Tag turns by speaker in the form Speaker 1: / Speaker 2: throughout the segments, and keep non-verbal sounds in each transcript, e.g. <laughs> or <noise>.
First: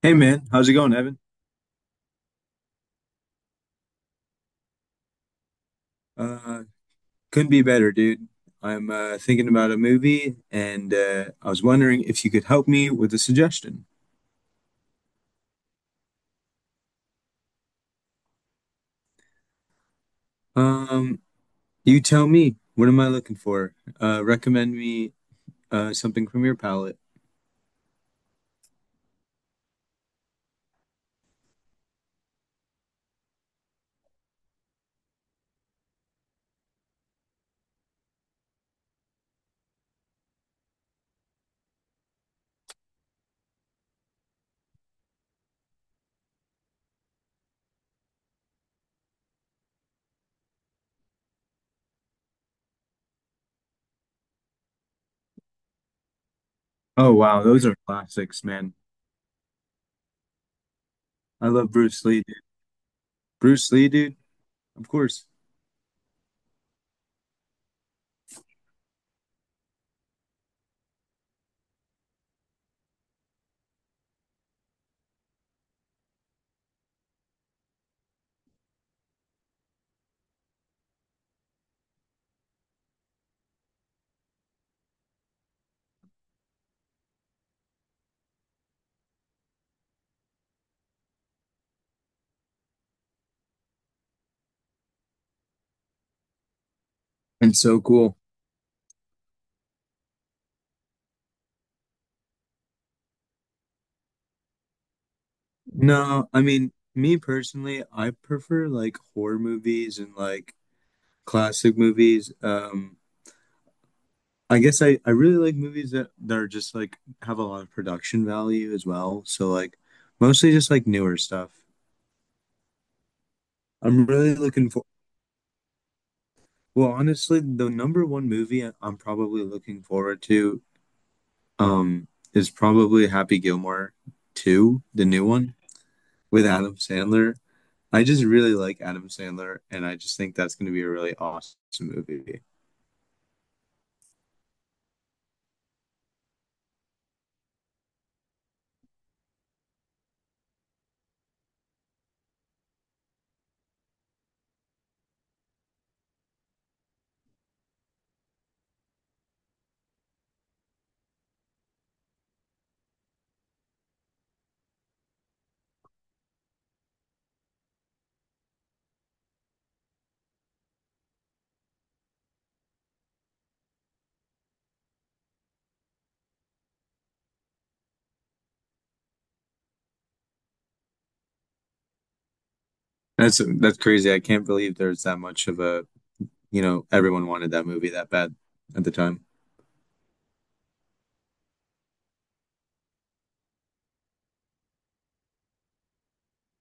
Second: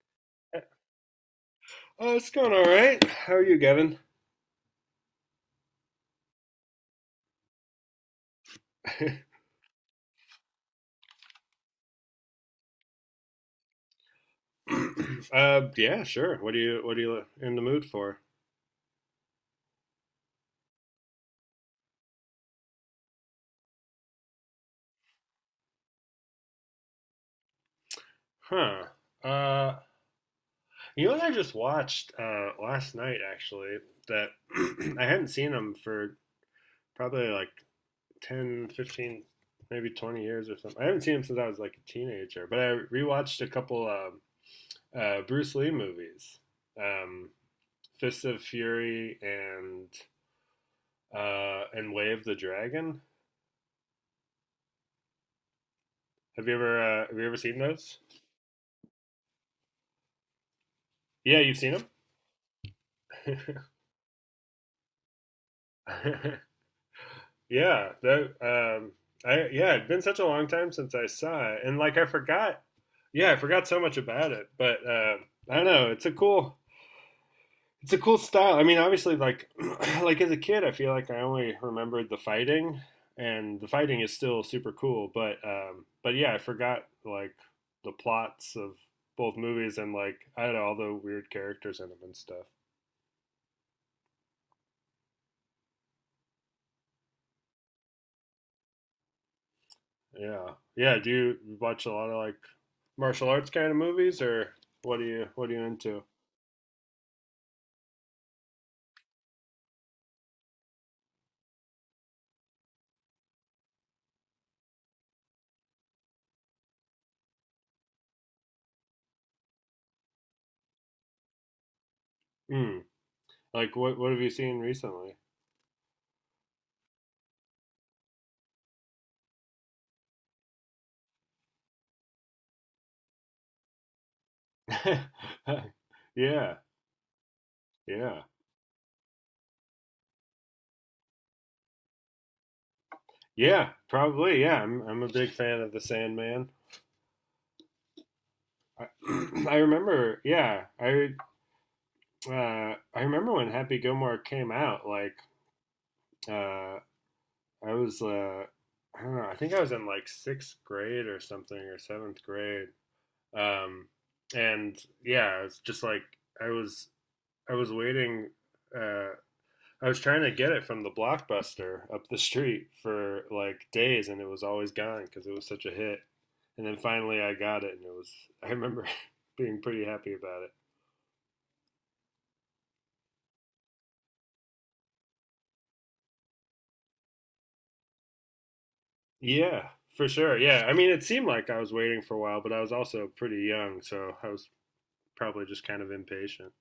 Speaker 1: Hey man,
Speaker 2: Uh,
Speaker 1: how's it going, Evan?
Speaker 2: it's going all right. How are you, Gavin?
Speaker 1: Uh, couldn't be better, dude. I'm
Speaker 2: <clears throat>
Speaker 1: thinking about a movie, and I was wondering if you could help me with a suggestion.
Speaker 2: <laughs> Yeah, sure. What are you in the mood for?
Speaker 1: Um, you tell me, what am I looking for? Recommend me something from your palette.
Speaker 2: Huh? Uh, you know what I just watched last night, actually, that <clears throat> I hadn't seen them for probably like 10, 15, maybe 20 years or something. I haven't seen them since I was like a teenager, but I rewatched a couple Bruce Lee movies, um, Fist of Fury and Way of the Dragon.
Speaker 1: Oh
Speaker 2: Have you ever
Speaker 1: wow,
Speaker 2: seen
Speaker 1: those are
Speaker 2: those?
Speaker 1: classics, man.
Speaker 2: Yeah,
Speaker 1: I
Speaker 2: you've
Speaker 1: love
Speaker 2: seen
Speaker 1: Bruce Lee, dude.
Speaker 2: them.
Speaker 1: Bruce Lee, dude, of course.
Speaker 2: <laughs> yeah, that I yeah, it's been such a long time since I saw it, and like I forgot. Yeah, I forgot so much about it, but I don't know. It's a it's a cool style. I mean, obviously, like <clears throat> like as a kid, I feel like I only remembered the fighting, and the fighting is still super cool. But yeah, I forgot like the plots of both movies, and like I don't know all the weird characters in them and stuff.
Speaker 1: And so cool.
Speaker 2: Yeah. Yeah. Do you watch a lot of like martial arts kind of movies, or what are you into?
Speaker 1: No, I mean, me personally, I prefer like horror movies and like classic movies. I guess I really like movies that are just like have a lot of production value as well. So like mostly just like newer stuff.
Speaker 2: Mm. Like
Speaker 1: I'm
Speaker 2: what have you
Speaker 1: really
Speaker 2: seen
Speaker 1: looking for,
Speaker 2: recently?
Speaker 1: well, honestly, the number one movie I'm probably looking forward to um is probably Happy Gilmore 2, the new one
Speaker 2: <laughs>
Speaker 1: with
Speaker 2: Yeah.
Speaker 1: Adam Sandler. I
Speaker 2: Yeah.
Speaker 1: just really like Adam Sandler and I just think that's going to be a really awesome movie.
Speaker 2: Yeah. Probably. Yeah. I'm a big fan of The Sandman. I, <clears throat> I remember. Yeah. I I remember when Happy Gilmore came out. Like uh I was uh I don't know. I think I was in like sixth grade or something, or seventh grade. Um, and Yeah, it's just like I was I was waiting. Uh, I was trying to get it from the blockbuster up the street for like days, and it was always gone because it was such a hit. And then finally, I got it, and it was. I remember <laughs> being pretty happy about it.
Speaker 1: That's crazy. I can't believe there's that much of a, you know, everyone wanted that movie that bad at the time.
Speaker 2: Yeah, for sure. Yeah, I mean, it seemed like I was waiting for a while, but I was also pretty young, so I was probably just kind of impatient.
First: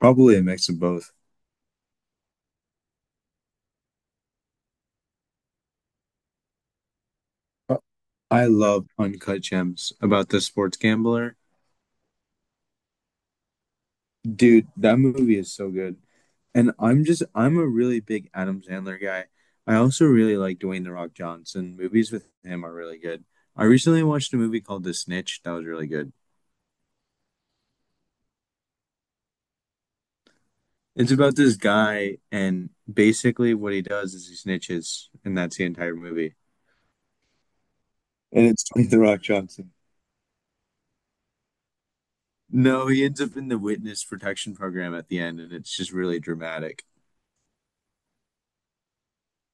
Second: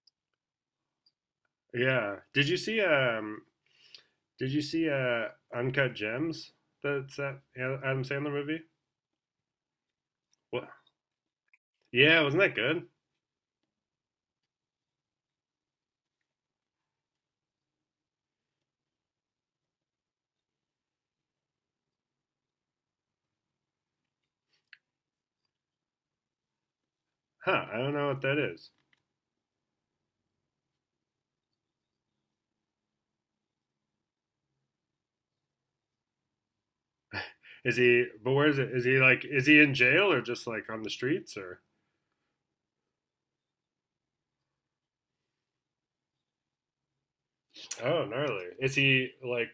Speaker 1: Probably a mix of both.
Speaker 2: <laughs> yeah. Did you see Uncut Gems? That's that
Speaker 1: Uh,
Speaker 2: Adam Sandler
Speaker 1: I
Speaker 2: movie.
Speaker 1: love Uncut Gems about the
Speaker 2: What?
Speaker 1: sports gambler.
Speaker 2: Yeah, wasn't that good?
Speaker 1: Dude, that movie is so good. And I'm a really big Adam Sandler guy. I also really like Dwayne The Rock Johnson. Movies with him are really good. I recently watched a movie called The Snitch. That was really good.
Speaker 2: Huh? I don't know what that is.
Speaker 1: It's about this guy and basically what he does is he snitches and that's the entire movie.
Speaker 2: Is he? But where
Speaker 1: And
Speaker 2: is
Speaker 1: it's
Speaker 2: it? Is
Speaker 1: Dwayne
Speaker 2: he
Speaker 1: The Rock
Speaker 2: like? Is he
Speaker 1: Johnson.
Speaker 2: in jail or just like on the streets, or?
Speaker 1: No, he ends up in the witness protection program at the end and it's just really dramatic.
Speaker 2: Oh, gnarly. Is he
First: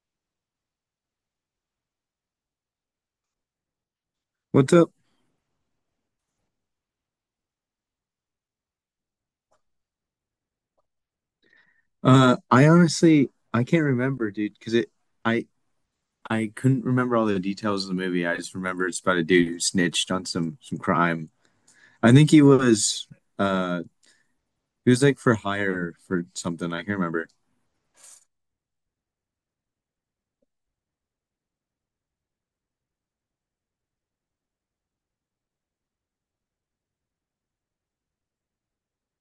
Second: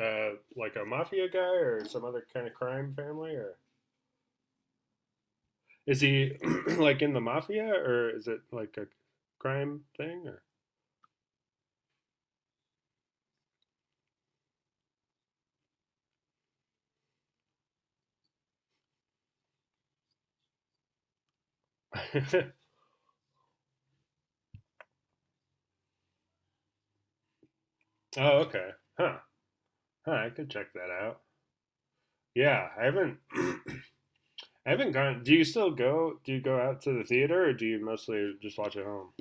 Speaker 2: like a mafia guy or some other kind of crime family or?
Speaker 1: What's up?
Speaker 2: Is he <clears throat> like in the mafia, or is it like a crime thing, or?
Speaker 1: I honestly I can't remember, dude, because it I I couldn't remember all the details of the movie. I just remember it's about a dude who snitched on some crime. I think
Speaker 2: <laughs>
Speaker 1: uh he was like for hire for something. I can't remember.
Speaker 2: oh, okay. Huh. Huh. I could check that out. Yeah, I haven't <clears throat> I haven't gone. Do you still go? Do you go out to the theater, or do you mostly just watch at home?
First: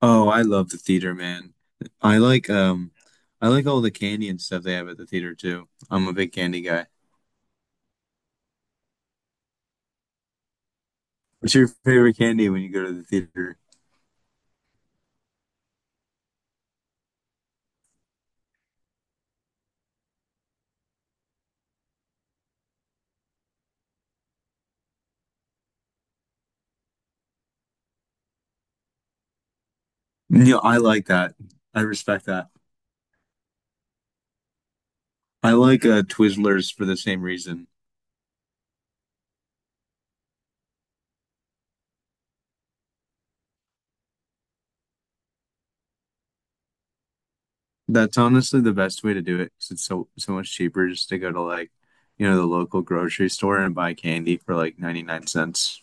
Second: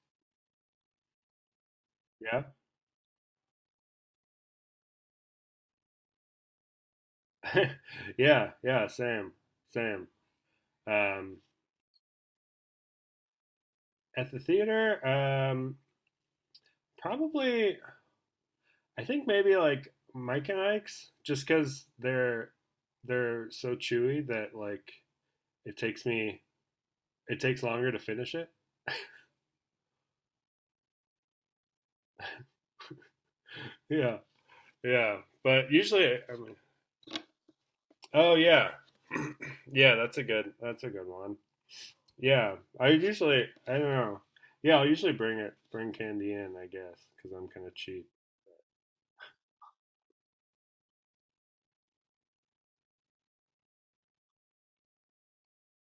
Speaker 1: Oh, I love the theater, man. I
Speaker 2: Yeah,
Speaker 1: like um I like all the candy and stuff they have at the theater too. I'm a big candy guy.
Speaker 2: <laughs> yeah, yeah. Same. Um,
Speaker 1: What's your favorite candy when you go to the theater?
Speaker 2: at the theater, probably. I think maybe like Mike and Ike's, just because they're so chewy that like it takes me it takes longer to finish it.
Speaker 1: You I like that. I respect that.
Speaker 2: Yeah, yeah.
Speaker 1: I
Speaker 2: But
Speaker 1: like
Speaker 2: usually, I mean,
Speaker 1: Twizzlers for the same reason.
Speaker 2: oh yeah, <clears throat> yeah. That's a good one. Yeah, I don't know. Yeah, I'll usually bring candy in, I guess, because I'm kind of cheap.
Speaker 1: That's honestly the best way to do it because it's so much cheaper just to go to like, you know, the local grocery store and buy candy for like 99¢.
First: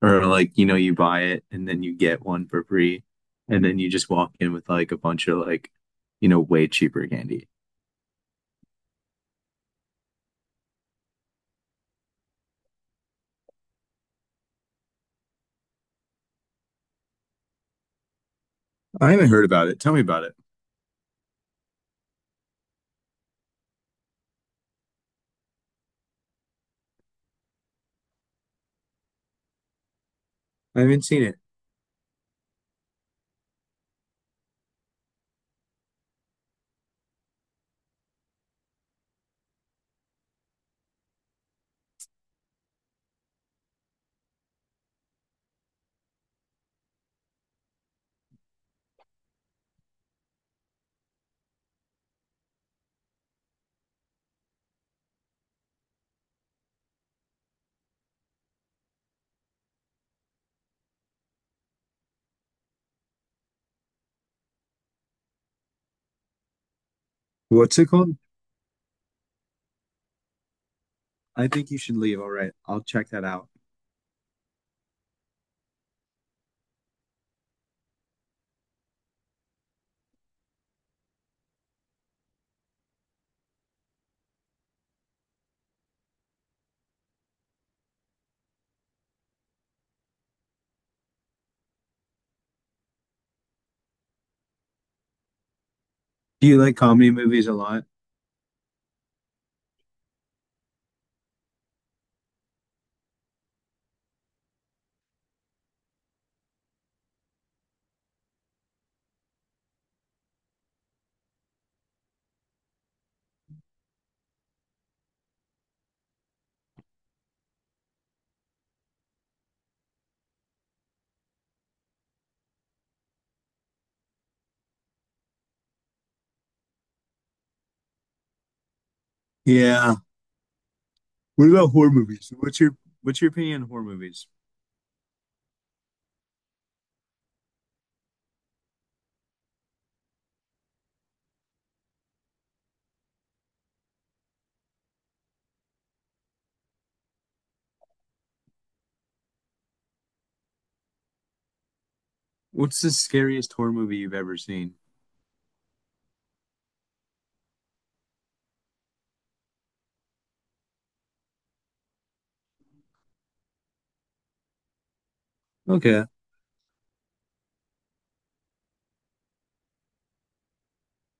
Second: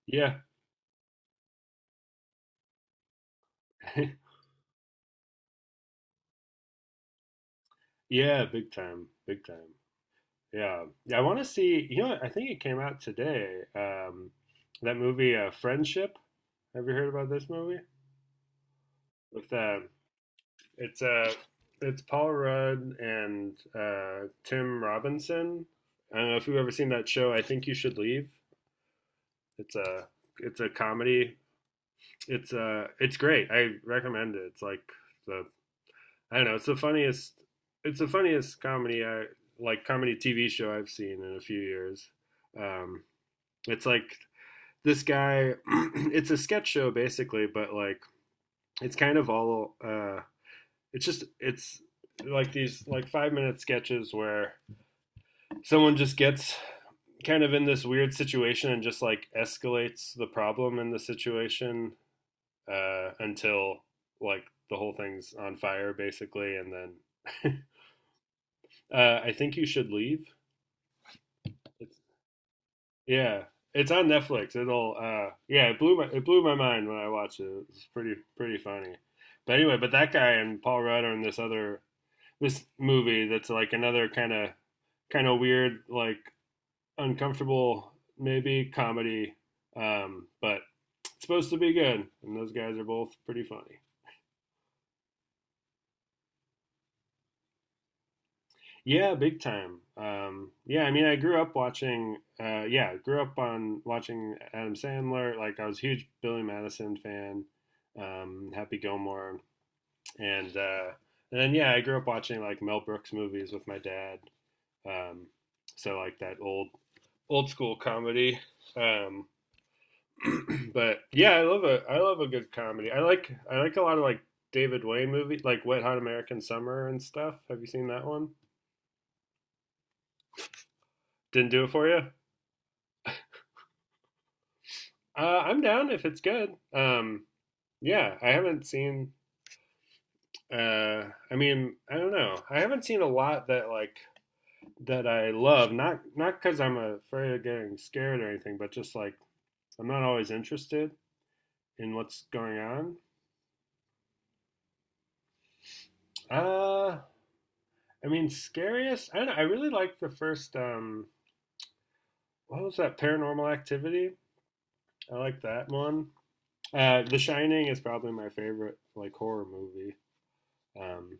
Speaker 1: Or
Speaker 2: Yeah,
Speaker 1: like, you know, you buy it and then you get one for free and then you just walk
Speaker 2: <laughs>
Speaker 1: in with like a bunch of like, you know, way cheaper candy.
Speaker 2: yeah, big time. Yeah, yeah. I want to see. You know, I think it came out today. Um, that movie, Friendship. Have you heard about this movie?
Speaker 1: I haven't heard
Speaker 2: With
Speaker 1: about it. Tell me about it.
Speaker 2: it's uh, it's Paul Rudd and Tim Robinson. I don't know if you've ever seen that show. I think you should leave. It's a it's a
Speaker 1: I haven't seen
Speaker 2: comedy.
Speaker 1: it.
Speaker 2: It's great. I recommend it. It's like the I don't know. It's the funniest. It's the funniest comedy I like comedy TV show I've seen in a few years. Um, it's like this guy. <clears throat> it's a sketch show basically, but like it's kind of all. It's just it's like these like 5-minute sketches where someone just gets kind of in this weird situation and just like escalates the problem in the situation until like the whole thing's on fire basically, and then
Speaker 1: What's it called?
Speaker 2: <laughs> I think you should leave.
Speaker 1: I think you should
Speaker 2: It's,
Speaker 1: leave. All right, I'll check that
Speaker 2: yeah,
Speaker 1: out.
Speaker 2: it's on Netflix. It'll yeah, it blew my mind when I watched it. It's pretty funny. But anyway, but that guy and Paul Rudd are in this other, this movie that's like another kind of weird, like uncomfortable maybe comedy, but it's supposed to be good and those guys are both pretty funny.
Speaker 1: Do you like comedy movies a lot?
Speaker 2: Yeah, big time. Yeah, I mean, I grew up watching. Yeah, grew up on watching Adam Sandler. Like, I was a huge Billy Madison fan, Happy Gilmore, and uh, and then yeah, I grew up watching like Mel Brooks movies with my dad. Um, so like that old school comedy. Um, <clears throat> but yeah, I love a good comedy. I like a lot of like David Wayne movies, like Wet Hot American Summer and stuff. Have you seen that one?
Speaker 1: Yeah. What
Speaker 2: Didn't do
Speaker 1: about
Speaker 2: it for
Speaker 1: horror
Speaker 2: you.
Speaker 1: movies? What's your opinion on horror movies?
Speaker 2: I'm down if it's good. Yeah, I haven't seen. Uh, I mean, I don't know. I haven't seen a lot that like that I love. Not because I'm afraid of getting scared or anything, but just like I'm not always interested in what's going
Speaker 1: What's the
Speaker 2: on.
Speaker 1: scariest horror movie you've ever seen?
Speaker 2: Uh, I mean, scariest. I don't know, I really like the first. What was that? Paranormal Activity. I like that
Speaker 1: Okay,
Speaker 2: one. The Shining is probably my favorite like horror movie. Um,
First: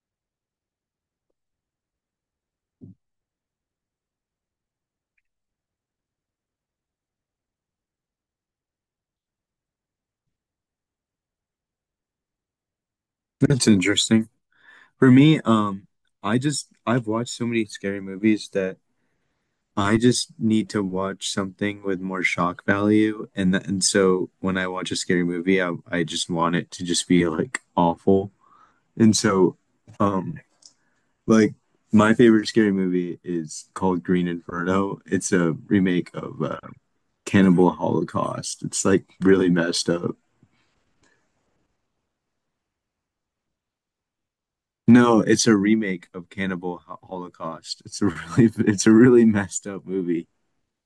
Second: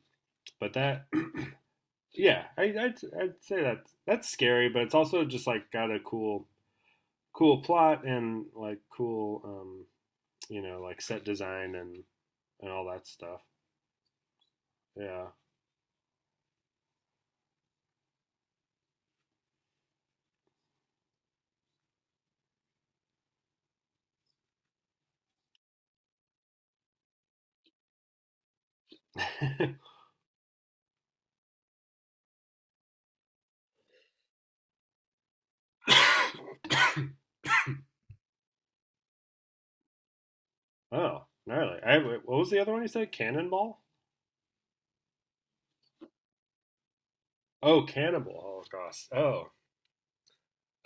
Speaker 2: but that <clears throat> yeah, I'd say that that's scary, but it's also just like got a cool plot and like cool, you know, like set design and all that stuff.
Speaker 1: that's interesting. For
Speaker 2: Yeah.
Speaker 1: me, I've watched so many scary movies that I just need to watch something with more shock value, and th and so when I watch a scary movie, I just want it to just be like awful, and so.
Speaker 2: <coughs>
Speaker 1: Um, Like my favorite scary movie is called Green Inferno. It's a remake of Cannibal
Speaker 2: <laughs>
Speaker 1: Holocaust. It's like really messed up.
Speaker 2: oh, gnarly. I What was the other one you said? Cannonball.
Speaker 1: No, it's a remake of Holocaust.
Speaker 2: Oh,
Speaker 1: It's a
Speaker 2: Cannibal
Speaker 1: really <laughs> it's a
Speaker 2: Holocaust.
Speaker 1: really
Speaker 2: Oh,
Speaker 1: messed up movie.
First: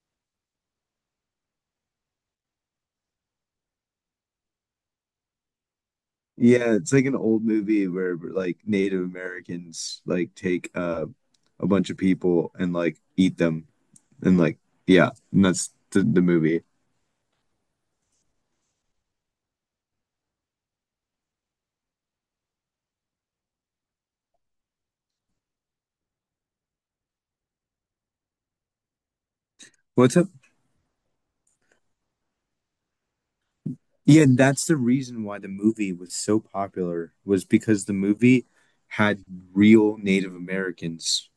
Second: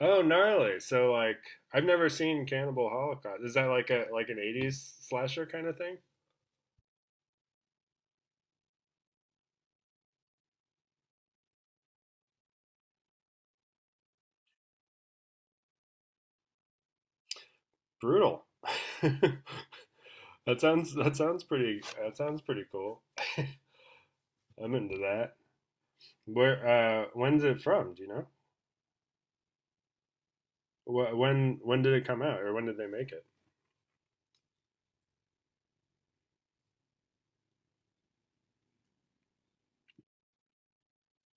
Speaker 2: oh, gnarly. So like I've never seen Cannibal Holocaust. Is that like a like an '80s slasher kind of thing?
Speaker 1: Yeah, it's like an old movie where like Native Americans like take a bunch of people and like eat them and like yeah, and that's the movie.
Speaker 2: Brutal. <laughs> that that sounds pretty that sounds pretty cool. I'm into that. Where? When's it from? Do you know?
Speaker 1: What's up?
Speaker 2: When did it come out, or when did they make it?
Speaker 1: Yeah, and that's the reason why the movie was so popular was because the movie had real Native Americans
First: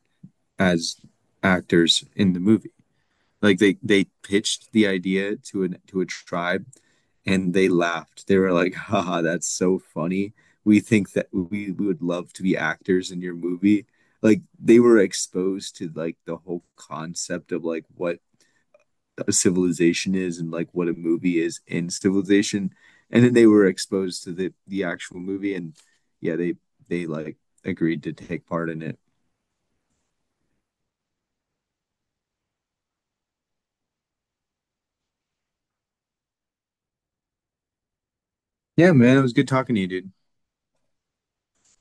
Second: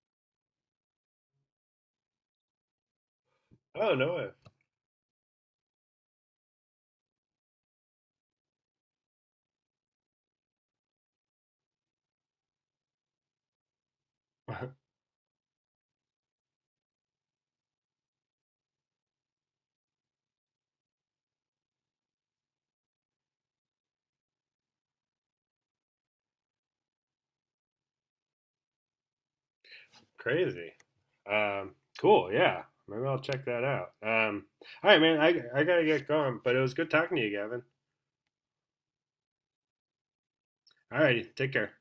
Speaker 1: as actors in the movie. Like they
Speaker 2: Oh
Speaker 1: they
Speaker 2: no
Speaker 1: pitched the idea to an to a tribe and they laughed. They were like, <laughs> "Haha, that's so funny. We think that we would love to be actors in your movie." Like
Speaker 2: way!
Speaker 1: they were exposed to like the whole concept of like what a civilization is and like what a movie is in civilization and then they were exposed to the actual movie and yeah they like agreed to take part in it.
Speaker 2: <laughs> Crazy. Um, cool. Yeah. Maybe I'll check that out. All right, man. I gotta get going, but it was good talking to you, Gavin.
Speaker 1: Yeah man, it was good talking to you, dude.
Speaker 2: All right. Take care.